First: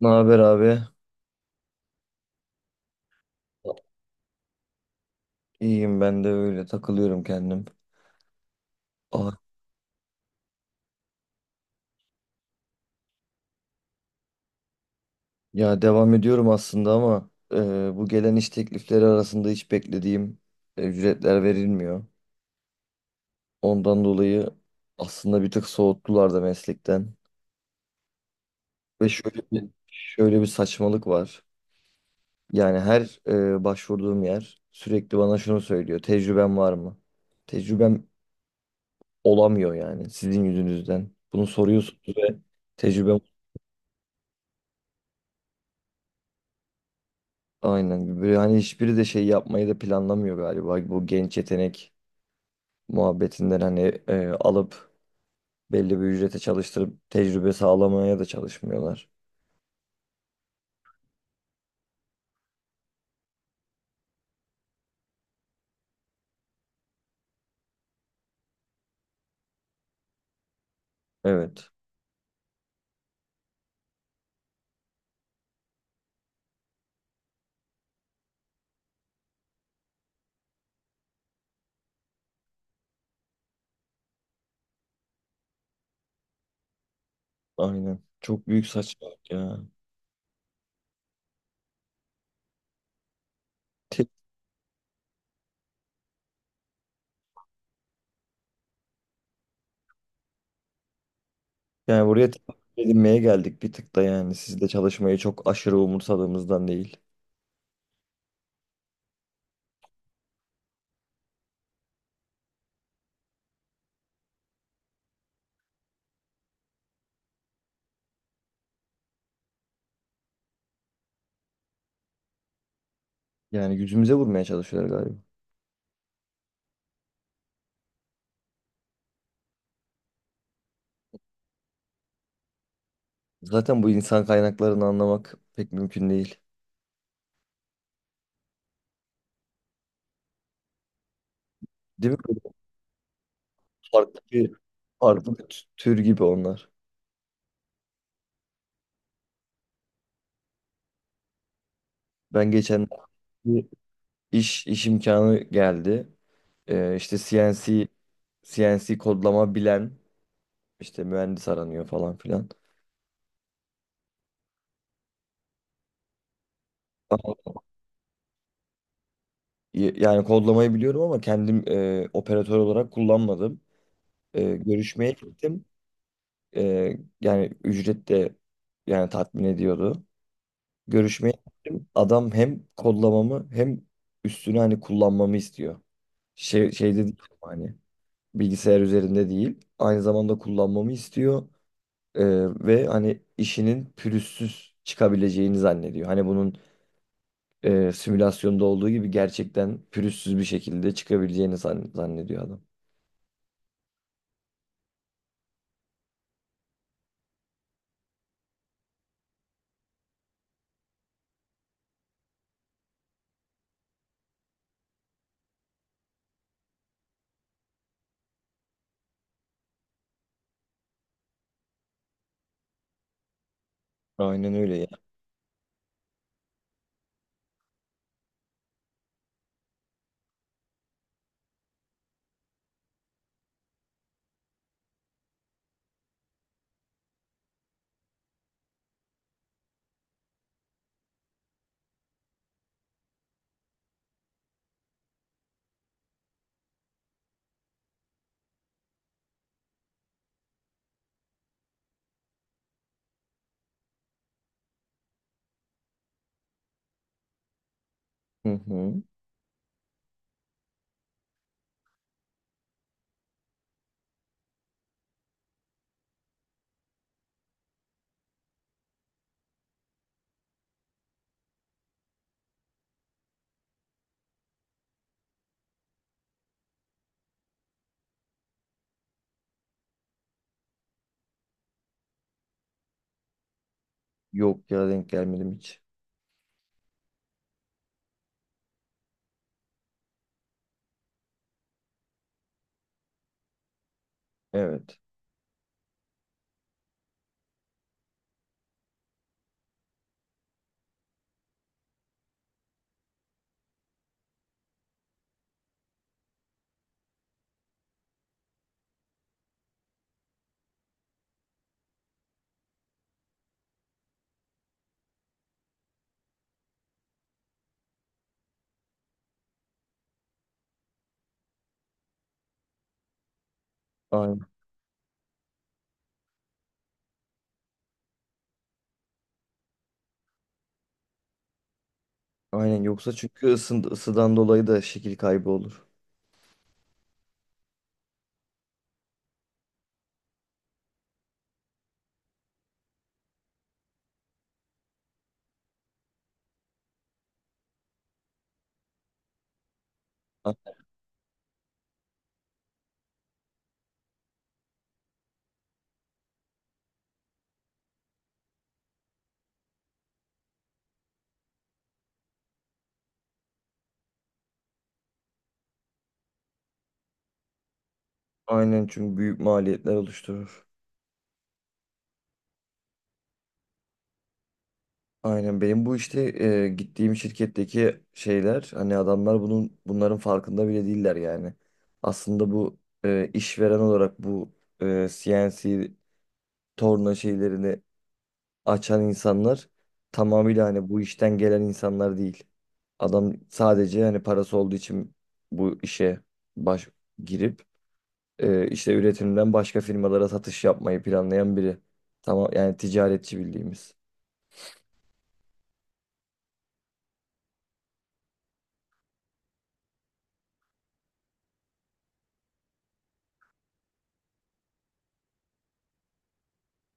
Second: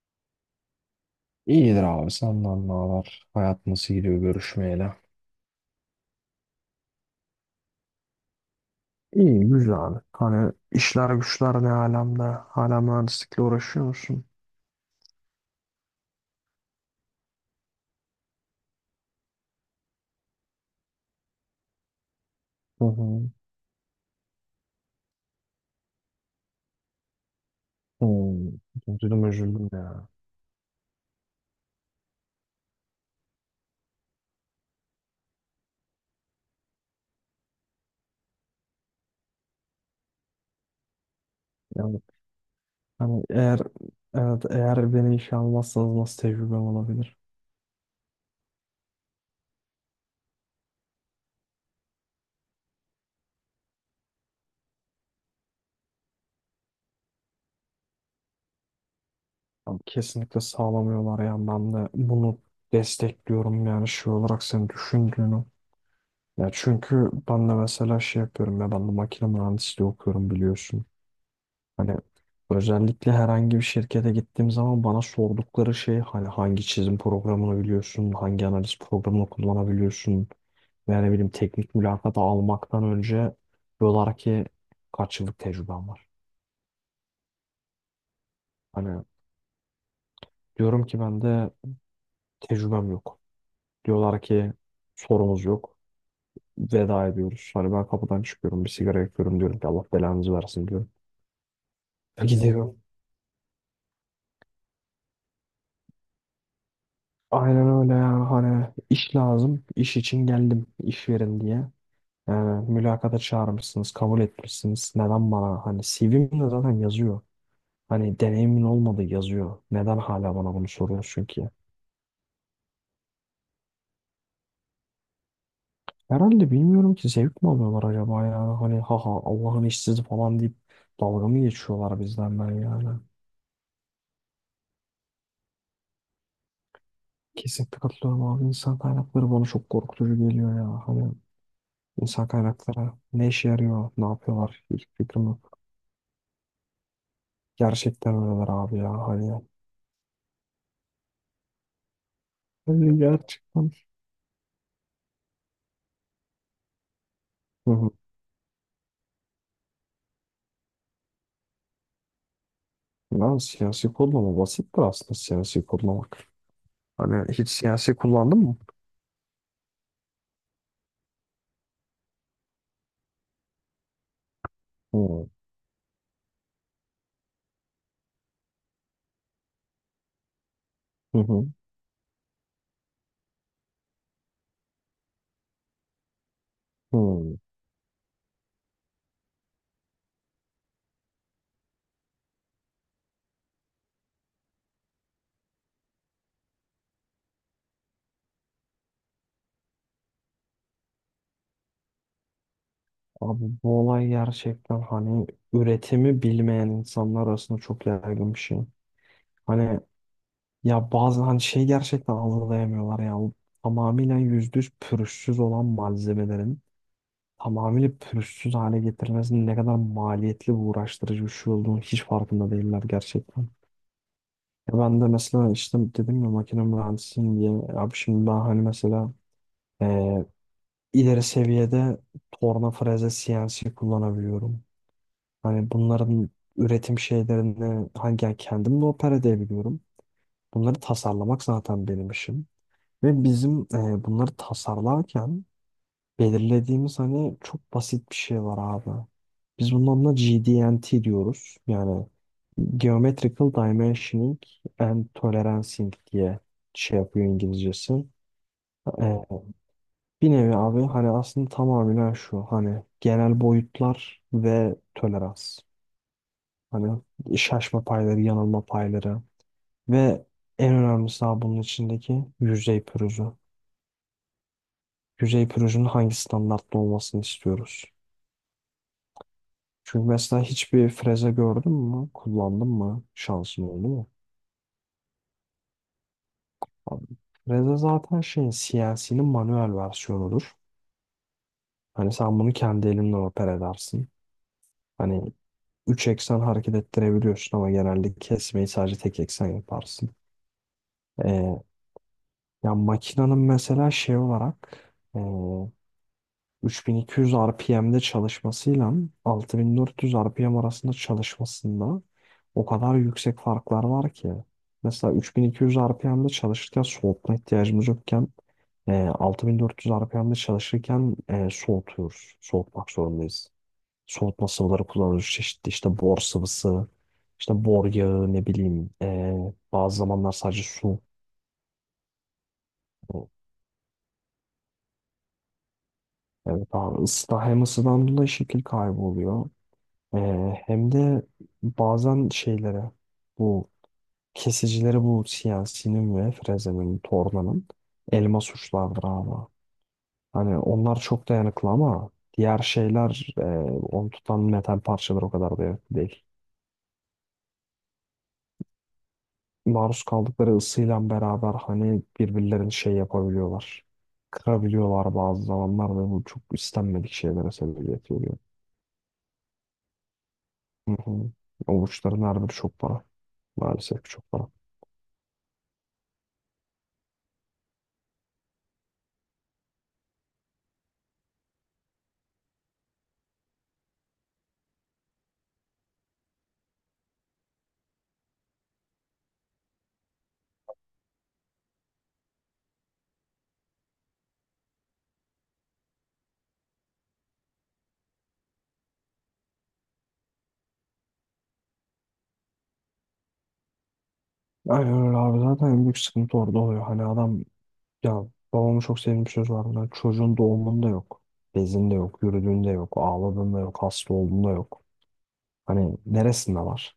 Ne haber abi? İyidir abi senden ne haber? Hayat nasıl gidiyor görüşmeyeli? İyiyim, ben de öyle takılıyorum kendim. Ah, İyi güzel abi. Hani işler güçler ne alemde? Hala mühendislikle uğraşıyor musun? ya devam ediyorum aslında ama bu gelen iş teklifleri arasında hiç beklediğim ücretler verilmiyor. Hı hı. Ondan dolayı aslında bir tık soğuttular da meslekten. Hmm. Ve Üzüldüm üzüldüm ya. şöyle bir saçmalık var. Yani her başvurduğum yer sürekli bana şunu söylüyor. Tecrüben var mı? Tecrübem olamıyor yani sizin yüzünüzden. Bunu Yani soruyorsunuz ve tecrübem. hani eğer evet eğer beni işe almazsanız nasıl tecrübem olabilir? Aynen. Böyle hani hiçbiri de şey yapmayı da planlamıyor galiba. Bu genç yetenek muhabbetinden hani alıp belli bir ücrete çalıştırıp tecrübe sağlamaya da çalışmıyorlar. Abi kesinlikle sağlamıyorlar yani ben de bunu destekliyorum yani şey olarak senin düşündüğünü. Ya çünkü ben de mesela şey yapıyorum ya ben de makine mühendisliği okuyorum biliyorsun. Evet. Hani özellikle herhangi bir şirkete gittiğim zaman bana sordukları şey hani hangi çizim programını biliyorsun, hangi analiz programını kullanabiliyorsun veya ne bileyim teknik mülakata almaktan önce diyorlar ki kaç yıllık tecrüben var. Aynen. Çok büyük Hani saçmalık ya. diyorum ki ben de tecrübem yok. Tek, Diyorlar ki sorumuz yok. Veda ediyoruz. Hani ben kapıdan çıkıyorum bir sigara yakıyorum diyorum ki Allah belanızı versin diyorum. yani buraya tek Gidiyorum. edinmeye geldik bir tık da yani. Sizde çalışmayı çok aşırı umursadığımızdan değil. Aynen öyle yani hani iş lazım. İş için geldim iş verin diye. Ee, mülakata çağırmışsınız, kabul etmişsiniz. Neden bana hani CV'mde zaten yazıyor. Hani deneyimin olmadı yazıyor. Neden hala bana bunu soruyorsun ki? Yani yüzümüze vurmaya çalışıyorlar galiba. Herhalde bilmiyorum ki zevk mi alıyorlar acaba ya? Hani haha Allah'ın işsizi falan deyip dalga mı geçiyorlar bizden ben yani. Zaten bu insan kaynaklarını anlamak pek mümkün değil. Kesinlikle katılıyorum abi. İnsan kaynakları bana çok korkutucu geliyor ya. Hani Değil mi? insan Böyle, kaynakları ne işe yarıyor, ne Farklı bir, yapıyorlar hiç fikrim farklı yok. bir tür gibi onlar. Gerçekten öyleler abi ya. Hani, Ben geçen hani gerçekten. iş imkanı geldi. İşte CNC kodlama bilen işte mühendis aranıyor falan filan. Ben siyasi kodlama basittir aslında siyasi kodlamak. Hani Ama hiç siyasi kullandın mı? Yani kodlamayı biliyorum ama kendim operatör olarak kullanmadım. Görüşmeye Hı. gittim. Yani ücret de yani tatmin ediyordu. Hı Görüşmeye hı. gittim. Adam hem kodlamamı hem üstüne hani kullanmamı istiyor. Şeyde değil, Hı. hani bilgisayar üzerinde değil. Aynı zamanda kullanmamı istiyor. Ee, ve hani işinin pürüzsüz çıkabileceğini zannediyor. Hani bunun simülasyonda olduğu gibi gerçekten pürüzsüz bir şekilde çıkabileceğini zannediyor adam. Abi bu olay gerçekten hani üretimi bilmeyen insanlar arasında çok yaygın bir şey. Hani ya bazı hani şey gerçekten algılayamıyorlar ya. Bu tamamıyla %100 pürüzsüz olan malzemelerin tamamıyla pürüzsüz hale getirilmesinin ne kadar maliyetli ve uğraştırıcı bir şey olduğunu hiç farkında değiller gerçekten. Aynen öyle Ya ya. ben de mesela işte dedim ya makine mühendisiyim diye. Abi şimdi ben hani mesela eee, ileri seviyede torna freze CNC kullanabiliyorum. Hani bunların üretim şeylerini hangi yani kendim de opera edebiliyorum. Bunları tasarlamak zaten benim işim. Ve bizim bunları tasarlarken belirlediğimiz hani çok basit bir şey var abi. Biz bunun adına GDNT diyoruz. Yani Geometrical Dimensioning and Tolerancing diye şey yapıyor İngilizcesi. Hı hı. Ee, bir nevi abi hani aslında tamamen şu hani genel boyutlar ve tolerans. Hani şaşma payları, yanılma payları ve en önemlisi abi bunun içindeki yüzey pürüzü. Yüzey pürüzünün hangi standartta olmasını istiyoruz. Çünkü mesela hiçbir freze gördün mü? Kullandın mı? Şansın oldu mu? Yok ya, denk gelmedim hiç. Abi, freze zaten şeyin CNC'nin manuel versiyonudur. Hani sen bunu kendi elinle oper edersin. Evet. Hani 3 eksen hareket ettirebiliyorsun ama genelde kesmeyi sadece tek eksen yaparsın. Ee, ya makinenin mesela şey olarak ee, 3200 RPM'de çalışmasıyla 6400 RPM arasında çalışmasında o kadar yüksek farklar var ki. Mesela 3200 RPM'de çalışırken soğutma ihtiyacımız yokken 6400 RPM'de çalışırken soğutuyoruz. Soğutmak zorundayız. Aynen. Soğutma sıvıları kullanılıyor. Çeşitli işte bor sıvısı, işte bor yağı ne bileyim. Bazı zamanlar sadece su. Aynen, yoksa çünkü ısıdan dolayı da şekil kaybı olur. Evet abi ısıda hem ısıdan dolayı şekil kaybı oluyor. Ee, hem de bazen şeylere bu kesicilere bu siyasinin ve frezenin, tornanın elma suçlardır abi. Hani A- onlar çok dayanıklı ama diğer şeyler onu tutan metal parçalar o kadar dayanıklı değil. Maruz kaldıkları ısıyla beraber hani birbirlerini şey yapabiliyorlar. Kırabiliyorlar bazı zamanlar ve bu çok istenmedik şeylere sebebiyet veriyor. Aynen, çünkü büyük maliyetler oluşturur. Hı hı. O uçların her biri çok para. Maalesef ki çok para. Aynen, benim bu işte gittiğim şirketteki şeyler hani adamlar bunların farkında bile değiller yani. Aslında bu işveren olarak bu CNC torna şeylerini açan insanlar tamamıyla hani bu işten gelen insanlar değil. Adam sadece hani parası olduğu için bu işe baş girip işte üretimden başka firmalara satış yapmayı planlayan biri. Tamam, yani ticaretçi bildiğimiz. Aynen öyle abi zaten en büyük sıkıntı orada oluyor. Hani adam ya babamın çok sevdiğim bir söz var. Hani çocuğun doğumunda yok. Bezinde yok, yürüdüğünde yok, ağladığında yok, hasta olduğunda yok. Hani neresinde var?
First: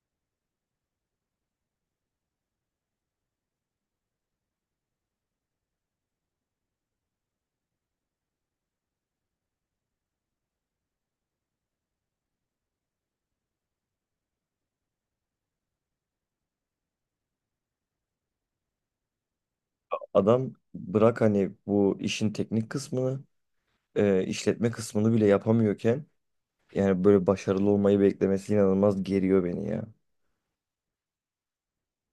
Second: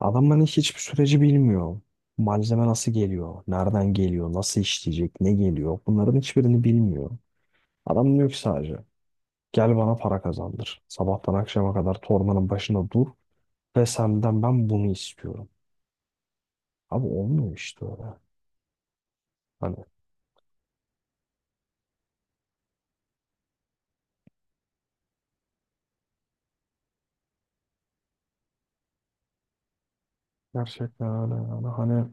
Adam hani hiçbir süreci bilmiyor. Malzeme nasıl geliyor, nereden geliyor, nasıl işleyecek, ne geliyor bunların hiçbirini bilmiyor. Adam diyor ki sadece gel bana para kazandır. Sabahtan akşama kadar torbanın başında dur ve senden ben bunu istiyorum. Abi olmuyor işte öyle. Hani Adam bırak hani bu işin teknik kısmını, işletme kısmını bile yapamıyorken yani böyle başarılı olmayı beklemesi inanılmaz geriyor beni ya. gerçekten öyle yani. Hani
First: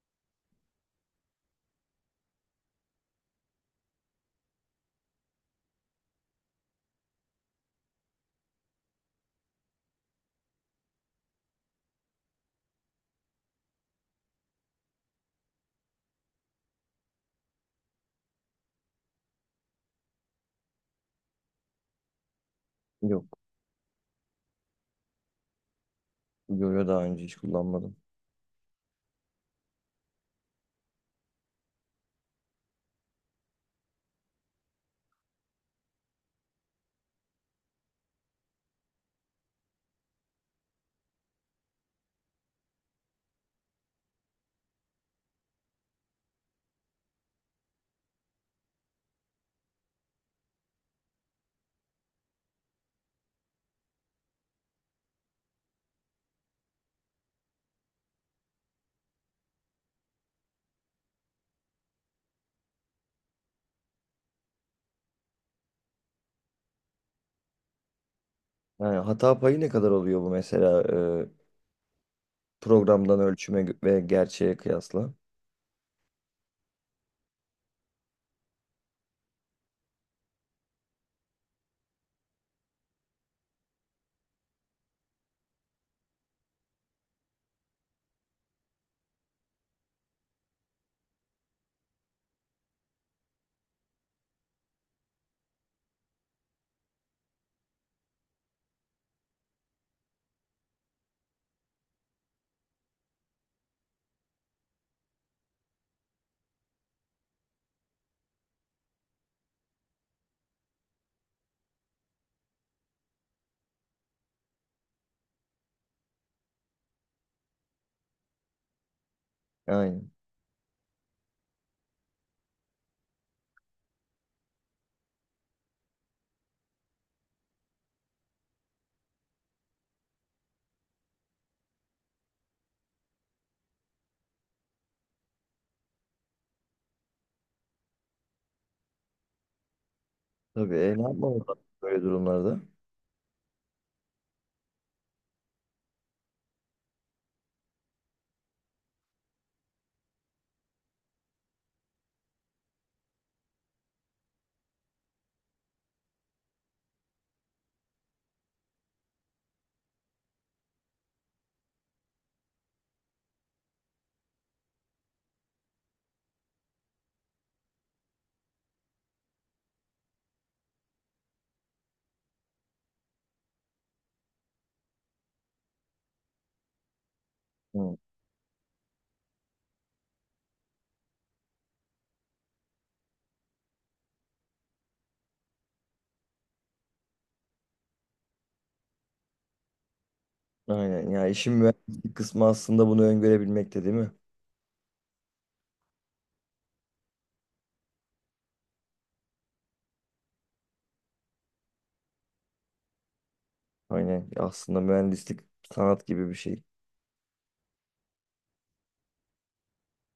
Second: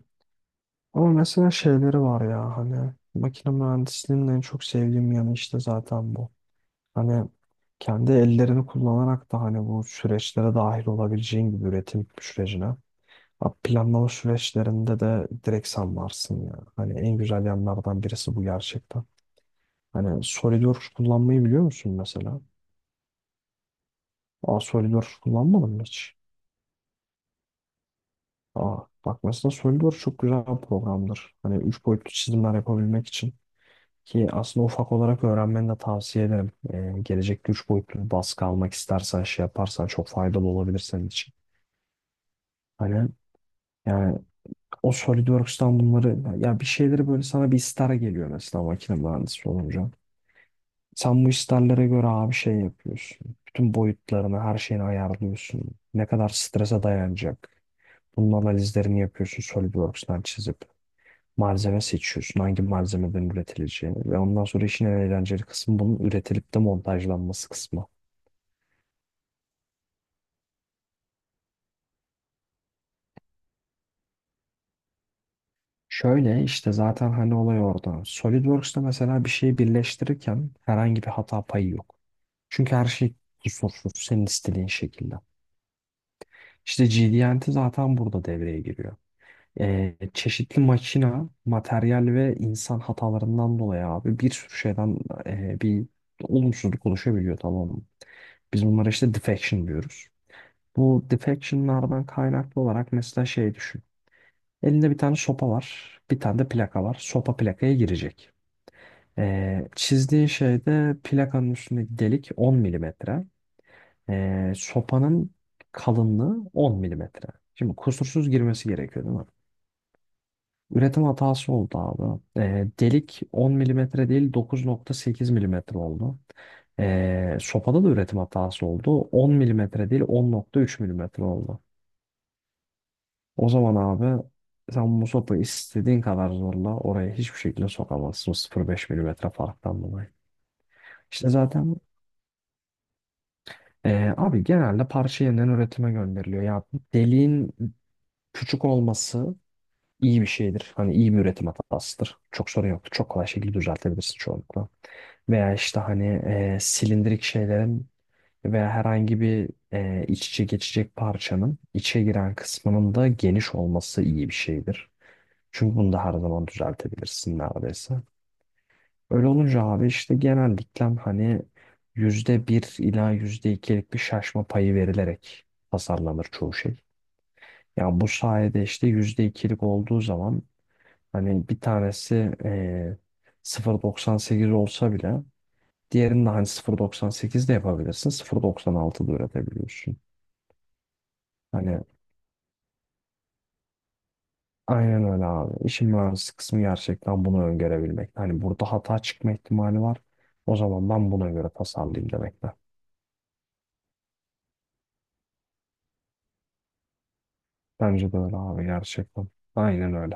ama mesela şeyleri var ya hani makine mühendisliğinin en çok sevdiğim yanı işte zaten bu. Hani kendi ellerini kullanarak da hani bu süreçlere dahil olabileceğin gibi üretim sürecine. Ha, planlama süreçlerinde de direkt sen varsın ya. Hani en güzel yanlardan birisi bu gerçekten. Hani SolidWorks kullanmayı biliyor musun mesela? Yok. Aa SolidWorks kullanmadın mı hiç? Yo daha önce hiç kullanmadım. Aa bak mesela SolidWorks çok güzel bir programdır. Hani üç boyutlu çizimler yapabilmek için. Ki aslında ufak olarak öğrenmeni de tavsiye ederim. Gelecekte üç boyutlu bir baskı almak istersen şey yaparsan çok faydalı olabilir senin için. Hani yani o SolidWorks'tan bunları ya bir şeyleri böyle sana bir ister geliyor mesela makine mühendisi olunca. Sen bu isterlere göre abi şey yapıyorsun. Bütün boyutlarını, her şeyini ayarlıyorsun. Ne kadar strese dayanacak. Bunun analizlerini yapıyorsun SolidWorks'tan çizip. Malzeme seçiyorsun. Hangi malzemeden üretileceğini. Ve ondan sonra işin en eğlenceli kısmı bunun üretilip de montajlanması kısmı. Yani hata payı ne kadar oluyor bu mesela e, programdan ölçüme ve gerçeğe kıyasla? Şöyle işte zaten hani olay orada. SolidWorks'ta mesela bir şeyi birleştirirken herhangi bir hata payı yok. Çünkü her şey kusursuz senin istediğin şekilde. İşte G D GD&T zaten burada devreye giriyor. Çeşitli makina, materyal ve insan hatalarından dolayı abi bir sürü şeyden bir olumsuzluk oluşabiliyor tamam mı? Biz bunlara işte defection diyoruz. Bu defectionlardan kaynaklı olarak mesela şey düşün. Elinde bir tane sopa var, bir tane de plaka var. Sopa plakaya girecek. Çizdiğin şeyde plakanın üstündeki delik 10 milimetre. Sopanın kalınlığı 10 milimetre. Şimdi kusursuz girmesi gerekiyor değil mi? Aynen. Üretim hatası oldu abi. Delik 10 milimetre değil 9.8 milimetre oldu. Sopada da üretim hatası oldu. 10 milimetre değil 10.3 milimetre oldu. O zaman abi sen bu sopayı istediğin kadar zorla oraya hiçbir şekilde sokamazsın. 0.5 milimetre farktan dolayı. Tabii, ne İşte yapmamız lazım zaten böyle durumlarda? Abi genelde parça yeniden üretime gönderiliyor. Ya deliğin küçük olması iyi bir şeydir. Hani iyi bir üretim hatasıdır. Çok sorun yoktur. Çok kolay şekilde düzeltebilirsin çoğunlukla. Veya işte hani silindirik şeylerin veya herhangi bir iç içe geçecek parçanın içe giren kısmının da geniş olması iyi bir şeydir. Çünkü bunu da her zaman düzeltebilirsin neredeyse. Öyle olunca abi işte genellikle hani %1 ila yüzde ikilik bir şaşma payı verilerek tasarlanır çoğu şey. Hı. Yani bu sayede işte %2'lik olduğu zaman hani bir tanesi eee 0.98 olsa bile diğerini de hani 0.98 de yapabilirsin. 0.96 da üretebiliyorsun. Aynen ya, işin Hani mühendislik kısmı aslında bunu öngörebilmekte, değil mi? aynen öyle abi. İşin mühendislik kısmı gerçekten bunu öngörebilmek. Hani burada hata çıkma ihtimali var. O zaman ben buna göre tasarlayayım demekle. Aynen, aslında mühendislik sanat gibi bir şey. Bence de öyle abi gerçekten. Aynen öyle.